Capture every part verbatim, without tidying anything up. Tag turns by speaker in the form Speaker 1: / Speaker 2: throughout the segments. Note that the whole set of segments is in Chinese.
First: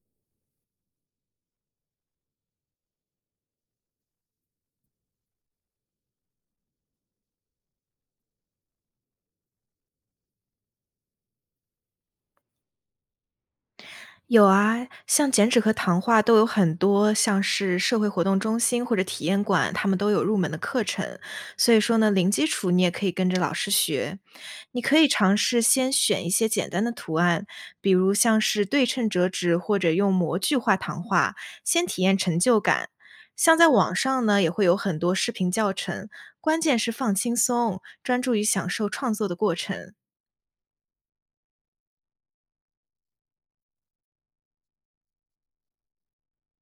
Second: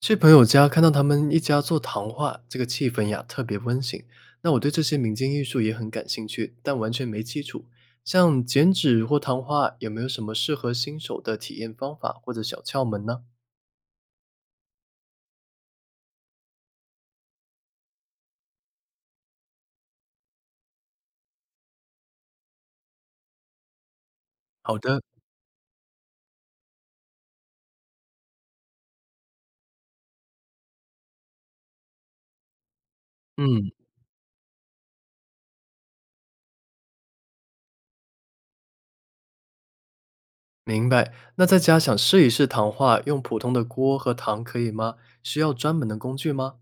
Speaker 1: 去朋友家看到他们一家做糖画，这个气氛呀特别温馨。那我对这些民间艺术也很感兴趣，但完全没基础。像剪纸或糖画，有没有什么适合新手的体验方法或者小窍门呢？
Speaker 2: 有啊，像剪纸和糖画都有很多，像是社会活动中心或者体验馆，他们都有入门的课程。所以说呢，零基础你也可以跟着老师学。
Speaker 1: 好
Speaker 2: 你可
Speaker 1: 的，
Speaker 2: 以尝试先选一些简单的图案，比如像是对称折纸或者用模具画糖画，先体验成就感。像在
Speaker 1: 嗯，
Speaker 2: 网上呢，也会有很多视频教程，关键是放轻松，专注于享受创作的过程。
Speaker 1: 明白。那在家想试一试糖画，用普通的锅和糖可以吗？需要专门的工具吗？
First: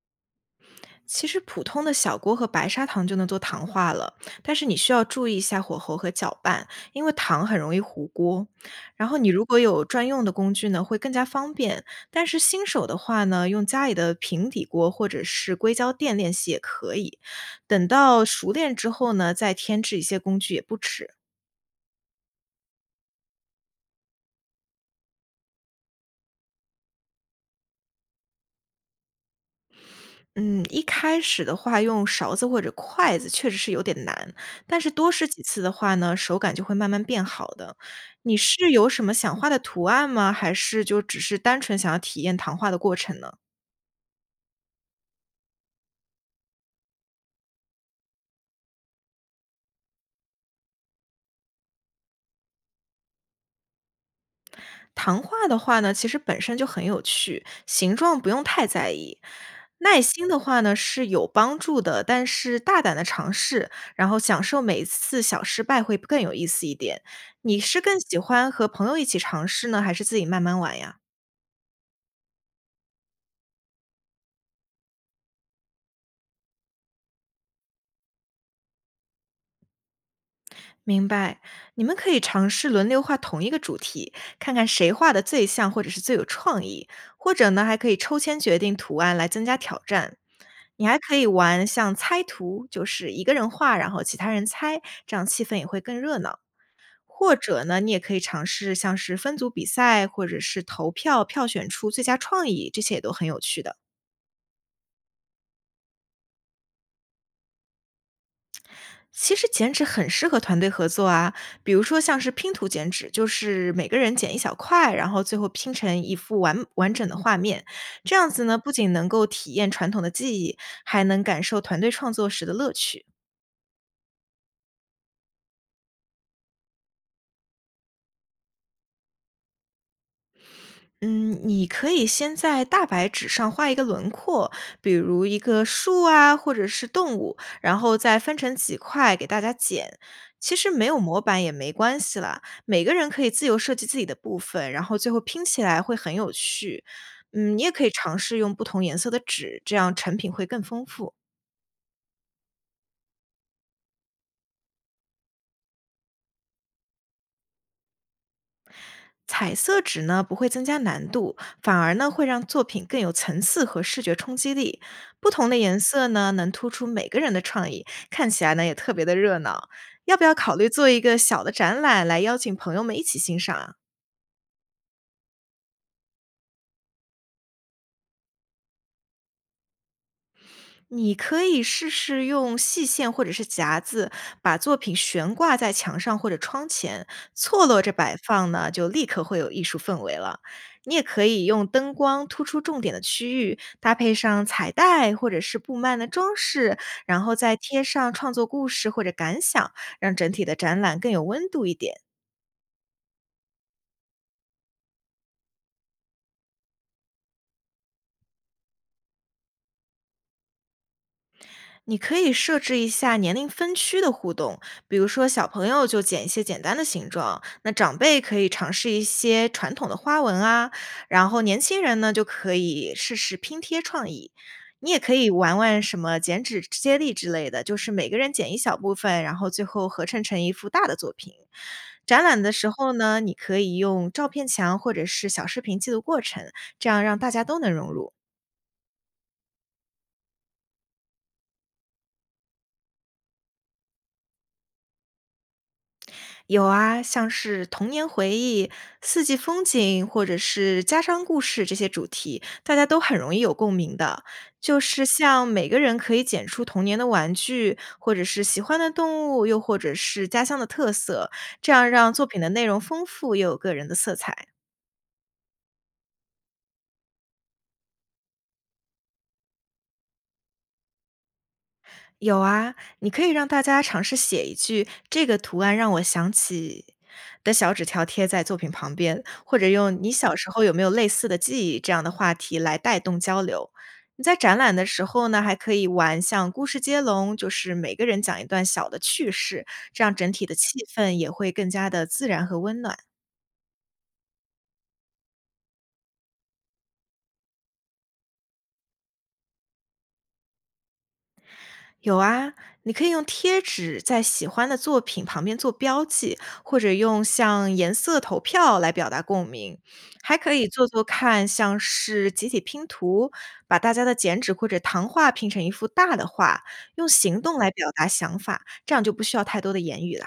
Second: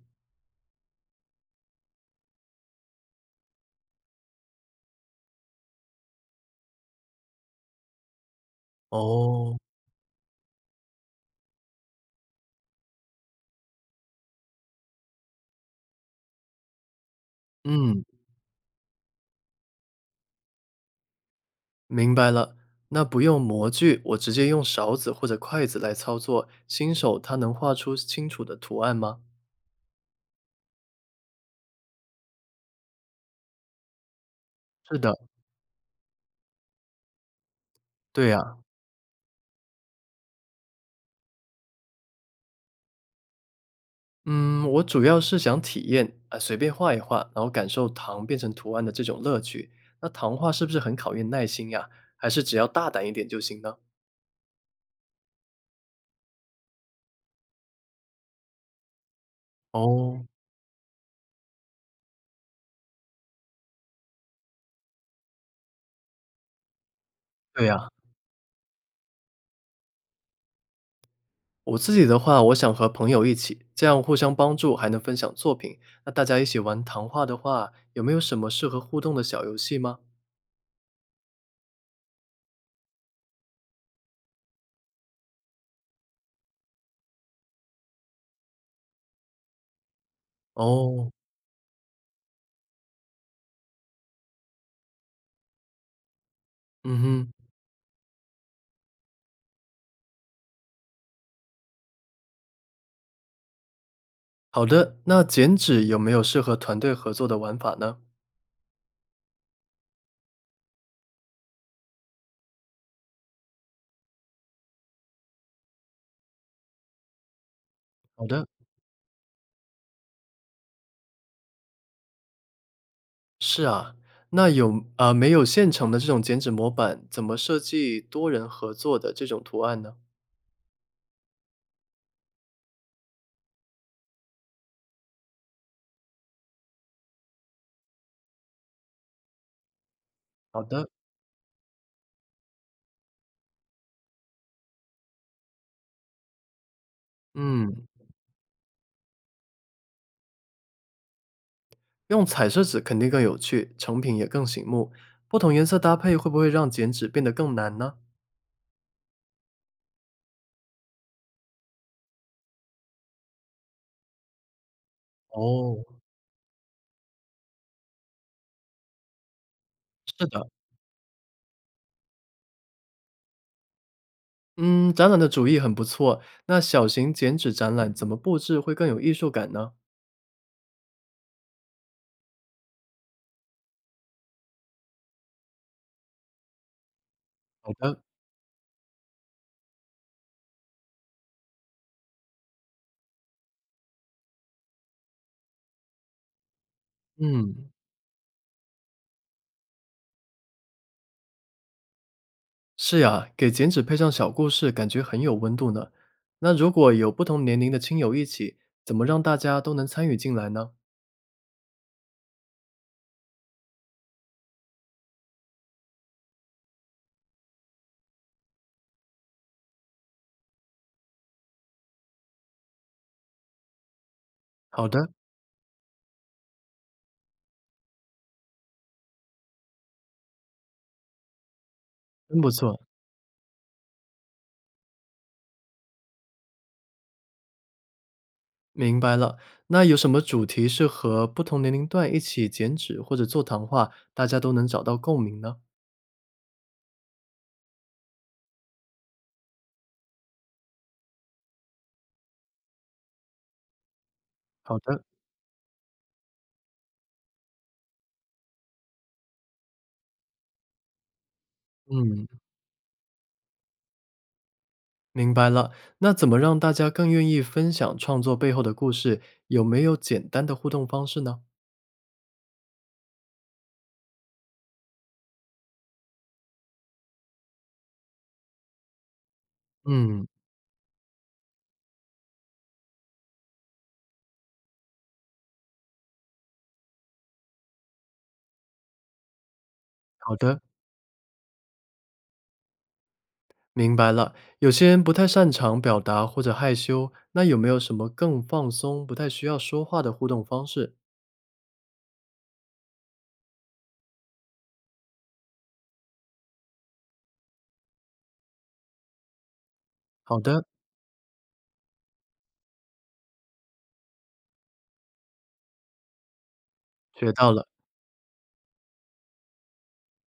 Speaker 2: 其实普通的小锅和白砂糖就能做糖化了，但是你需要注意一下火候和搅拌，因为糖很容易糊锅。然后你如
Speaker 1: 哦，
Speaker 2: 果有专用的工具呢，会更加方便。但是新手的话呢，用家里的平底锅或者是硅胶垫练习也可以。等
Speaker 1: 嗯，
Speaker 2: 到熟练之后呢，再添置一些工具也不迟。
Speaker 1: 明白了。那不用模具，我直接用勺子或者筷子来操作，新手他能画出清楚的图案吗？
Speaker 2: 嗯，一开始的话用勺子或者筷子确实是有点难，但是
Speaker 1: 是
Speaker 2: 多
Speaker 1: 的，
Speaker 2: 试几次的话呢，手感就会慢慢变好的。
Speaker 1: 对
Speaker 2: 你
Speaker 1: 呀，
Speaker 2: 是有什么想画的图案吗？还是就只是单纯想要体验糖画的过程呢？
Speaker 1: 嗯，我主要是想体验，啊，随便画一画，然后感受糖变成图案的这种乐趣。那糖画是不是很考验耐心呀？还是只要大胆一点就行呢？
Speaker 2: 糖画的话呢，其实本身就很有趣，形状不用太在意。耐
Speaker 1: 哦，
Speaker 2: 心的话呢是有帮助的，但是大胆的尝试，然后享受每一次小失败会更有意思一点。你
Speaker 1: 对
Speaker 2: 是
Speaker 1: 呀，
Speaker 2: 更喜欢和朋友一起尝试呢，还是自己慢慢玩呀？
Speaker 1: 我自己的话，我想和朋友一起，这样互相帮助，还能分享作品。那大家一起玩糖画的话，有没有什么适合互动的小游戏吗？
Speaker 2: 明白，你们可以尝试轮流画同一个主题，看看谁画的最像或者是最有创意，或者呢还可以抽签决定图案来增加挑战。你还
Speaker 1: 哦，
Speaker 2: 可以玩像猜图，就是一个人画，然后其他人猜，这样气氛也会更热闹。
Speaker 1: 嗯哼，
Speaker 2: 或者呢，你也可以尝试像是分组比赛，或者是投票票选出最佳创意，这些也都很有趣的。
Speaker 1: 好的，那剪纸有没有适合团队合作的玩法呢？
Speaker 2: 其实剪纸很适合团队合作啊，比如说像是拼图剪纸，就是每个人剪一小块，然后最后拼成一幅完完整的画面。这
Speaker 1: 好
Speaker 2: 样子
Speaker 1: 的。
Speaker 2: 呢，不仅能够体验传统的技艺，还能感受团队创作时的乐趣。
Speaker 1: 是啊，那有啊没有现成的这种剪纸模板，怎么设计多人合作的这种图案呢？
Speaker 2: 嗯，你可以先在大白纸上画一个轮廓，比如一个树啊，或者是动物，然后再分成几块给大家剪。其
Speaker 1: 好
Speaker 2: 实没
Speaker 1: 的，
Speaker 2: 有模板也没关系啦，每个人可以自由设计自己的部分，然后最后拼起来会很有趣。嗯，你也可
Speaker 1: 嗯，
Speaker 2: 以尝试用不同颜色的纸，这样成品会更丰富。
Speaker 1: 用彩色纸肯定更有趣，成品也更醒目。不同颜色搭配会不会让剪纸变得更难呢？
Speaker 2: 彩色纸呢不会增加难度，反而呢会让作品更有层次和视觉冲击力。不同的颜
Speaker 1: 哦，
Speaker 2: 色呢能突出每个人的创意，看起来呢也特别的热闹。要不
Speaker 1: 是
Speaker 2: 要
Speaker 1: 的，
Speaker 2: 考虑做一个小的展览来邀请朋友们一起欣赏啊？
Speaker 1: 嗯，展览的主意很不错。那小型剪纸展览怎么布置会更有艺术感呢？
Speaker 2: 你可以试试用细线或者是夹子把作品悬挂在墙上或者窗前，错
Speaker 1: 好
Speaker 2: 落着
Speaker 1: 的，
Speaker 2: 摆放呢，就立刻会有艺术氛围了。你也可以用灯光突出重点的区域，搭配上彩带或者是布幔的装饰，然后再
Speaker 1: 嗯。
Speaker 2: 贴上创作故事或者感想，让整体的展览更有温度一点。
Speaker 1: 是呀，给剪纸配上小故事，感觉很有温度呢。那如果有不同年龄的亲友一起，怎么让大家都能参与进来呢？
Speaker 2: 你可以设置一下年龄分区的互动，比如说小朋友就剪一些简单的形状，那长辈可以尝试一些传统的花纹啊，然后年轻人呢就可以试试拼贴创意。
Speaker 1: 好
Speaker 2: 你
Speaker 1: 的，
Speaker 2: 也可以玩玩什么剪纸接力之类的，就是每个人剪一小部分，然后最后合成成一幅大的作品。展
Speaker 1: 真
Speaker 2: 览
Speaker 1: 不
Speaker 2: 的时
Speaker 1: 错，
Speaker 2: 候呢，你可以用照片墙或者是小视频记录过程，这样让大家都能融入。
Speaker 1: 明白了。那有什么主题是和不同年龄段一起剪纸或者做糖画，大家都能找到共鸣呢？
Speaker 2: 有啊，像是童年回忆、四季风景，或者是家乡故事这些主题，大家都很容易有共鸣的。
Speaker 1: 好
Speaker 2: 就
Speaker 1: 的，
Speaker 2: 是像每个人可以捡出童年的玩具，或者是喜欢的动物，又或者是家乡的特色，这样让
Speaker 1: 嗯，
Speaker 2: 作品的内容丰富又有个人的色彩。
Speaker 1: 明白了。那怎么让大家更愿意分享创作背后的故事？有没有简单的互动方式呢？
Speaker 2: 有啊，你可以让大家尝试写一句"这个图案让我想起"的小纸条贴在作品旁边，或者用"你
Speaker 1: 嗯，
Speaker 2: 小时候有没有类似的记忆"这样的话题来带动交流。你在展览的时候呢，还可以玩像故事接龙，就是每个人讲一段小的趣事，这样整
Speaker 1: 好
Speaker 2: 体的
Speaker 1: 的。
Speaker 2: 气氛也会更加的自然和温暖。
Speaker 1: 明白了，有些人不太擅长表达或者害羞，那有没有什么更放松、不太需要说话的互动方式？
Speaker 2: 有啊，你可以用贴纸在喜欢的作品旁边做标记，或者用像颜色投票来表达共鸣，还
Speaker 1: 好
Speaker 2: 可
Speaker 1: 的，
Speaker 2: 以做做看，像是集体拼图，把大家的剪纸或者糖画拼成一幅大的画，用
Speaker 1: 学
Speaker 2: 行
Speaker 1: 到
Speaker 2: 动
Speaker 1: 了。
Speaker 2: 来表达想法，这样就不需要太多的言语了。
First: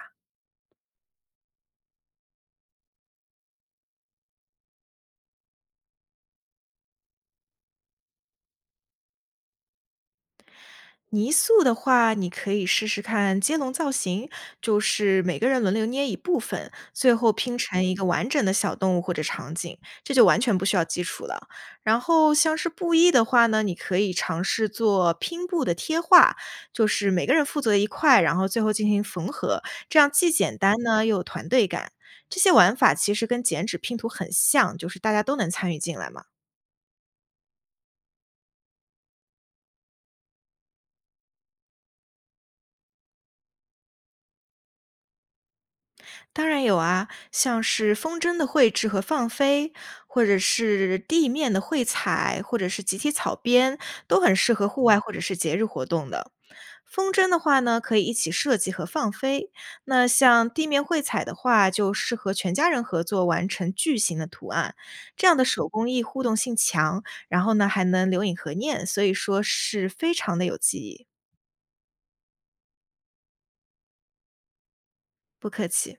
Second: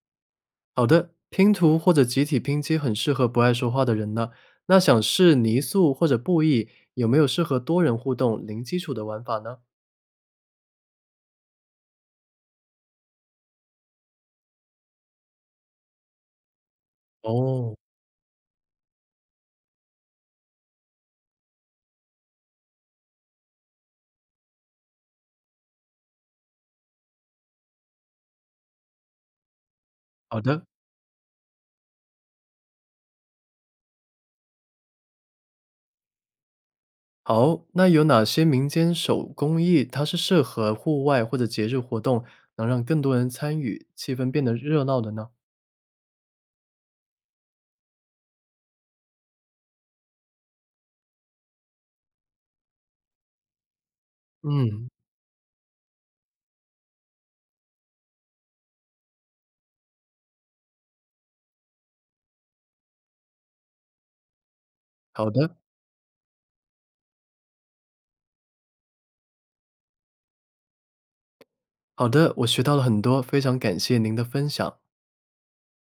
Speaker 1: 好的，拼图或者集体拼接很适合不爱说话的人呢。那想试泥塑或者布艺，有没有适合多人互动、零基础的玩法呢？
Speaker 2: 泥塑的话，你可以试试看接龙造型，就是每个人轮流捏一部分，最后拼
Speaker 1: 哦，
Speaker 2: 成一个完整的小动物或者场景，这就完全不需要基础了。然后像是布艺的话呢，你可以尝试做拼布的贴画，就是每个人负责一块，然后最后进行缝合，这样既
Speaker 1: 好
Speaker 2: 简
Speaker 1: 的，
Speaker 2: 单呢又有团队感。这些玩法其实跟剪纸拼图很像，就是大家都能参与进来嘛。
Speaker 1: 好。那有哪些民间手工艺它是适合户外或者节日活动，能让更多人参与，气氛变得热闹的呢？
Speaker 2: 当然有啊，像是风筝的绘制和放飞，或者是地面的绘彩，或者是集体草编，都很适合户
Speaker 1: 嗯，
Speaker 2: 外或者是节日活动的。风筝的话呢，可以一起设计和放飞；那像地面绘彩的话，就适合全家人合作完成巨型的图案。这
Speaker 1: 好
Speaker 2: 样的
Speaker 1: 的。
Speaker 2: 手工艺互动性强，然后呢还能留影合念，所以说是非常的有记忆。
Speaker 1: 好的，我学到了很多，非常感谢您的分享。
Speaker 2: 不客气。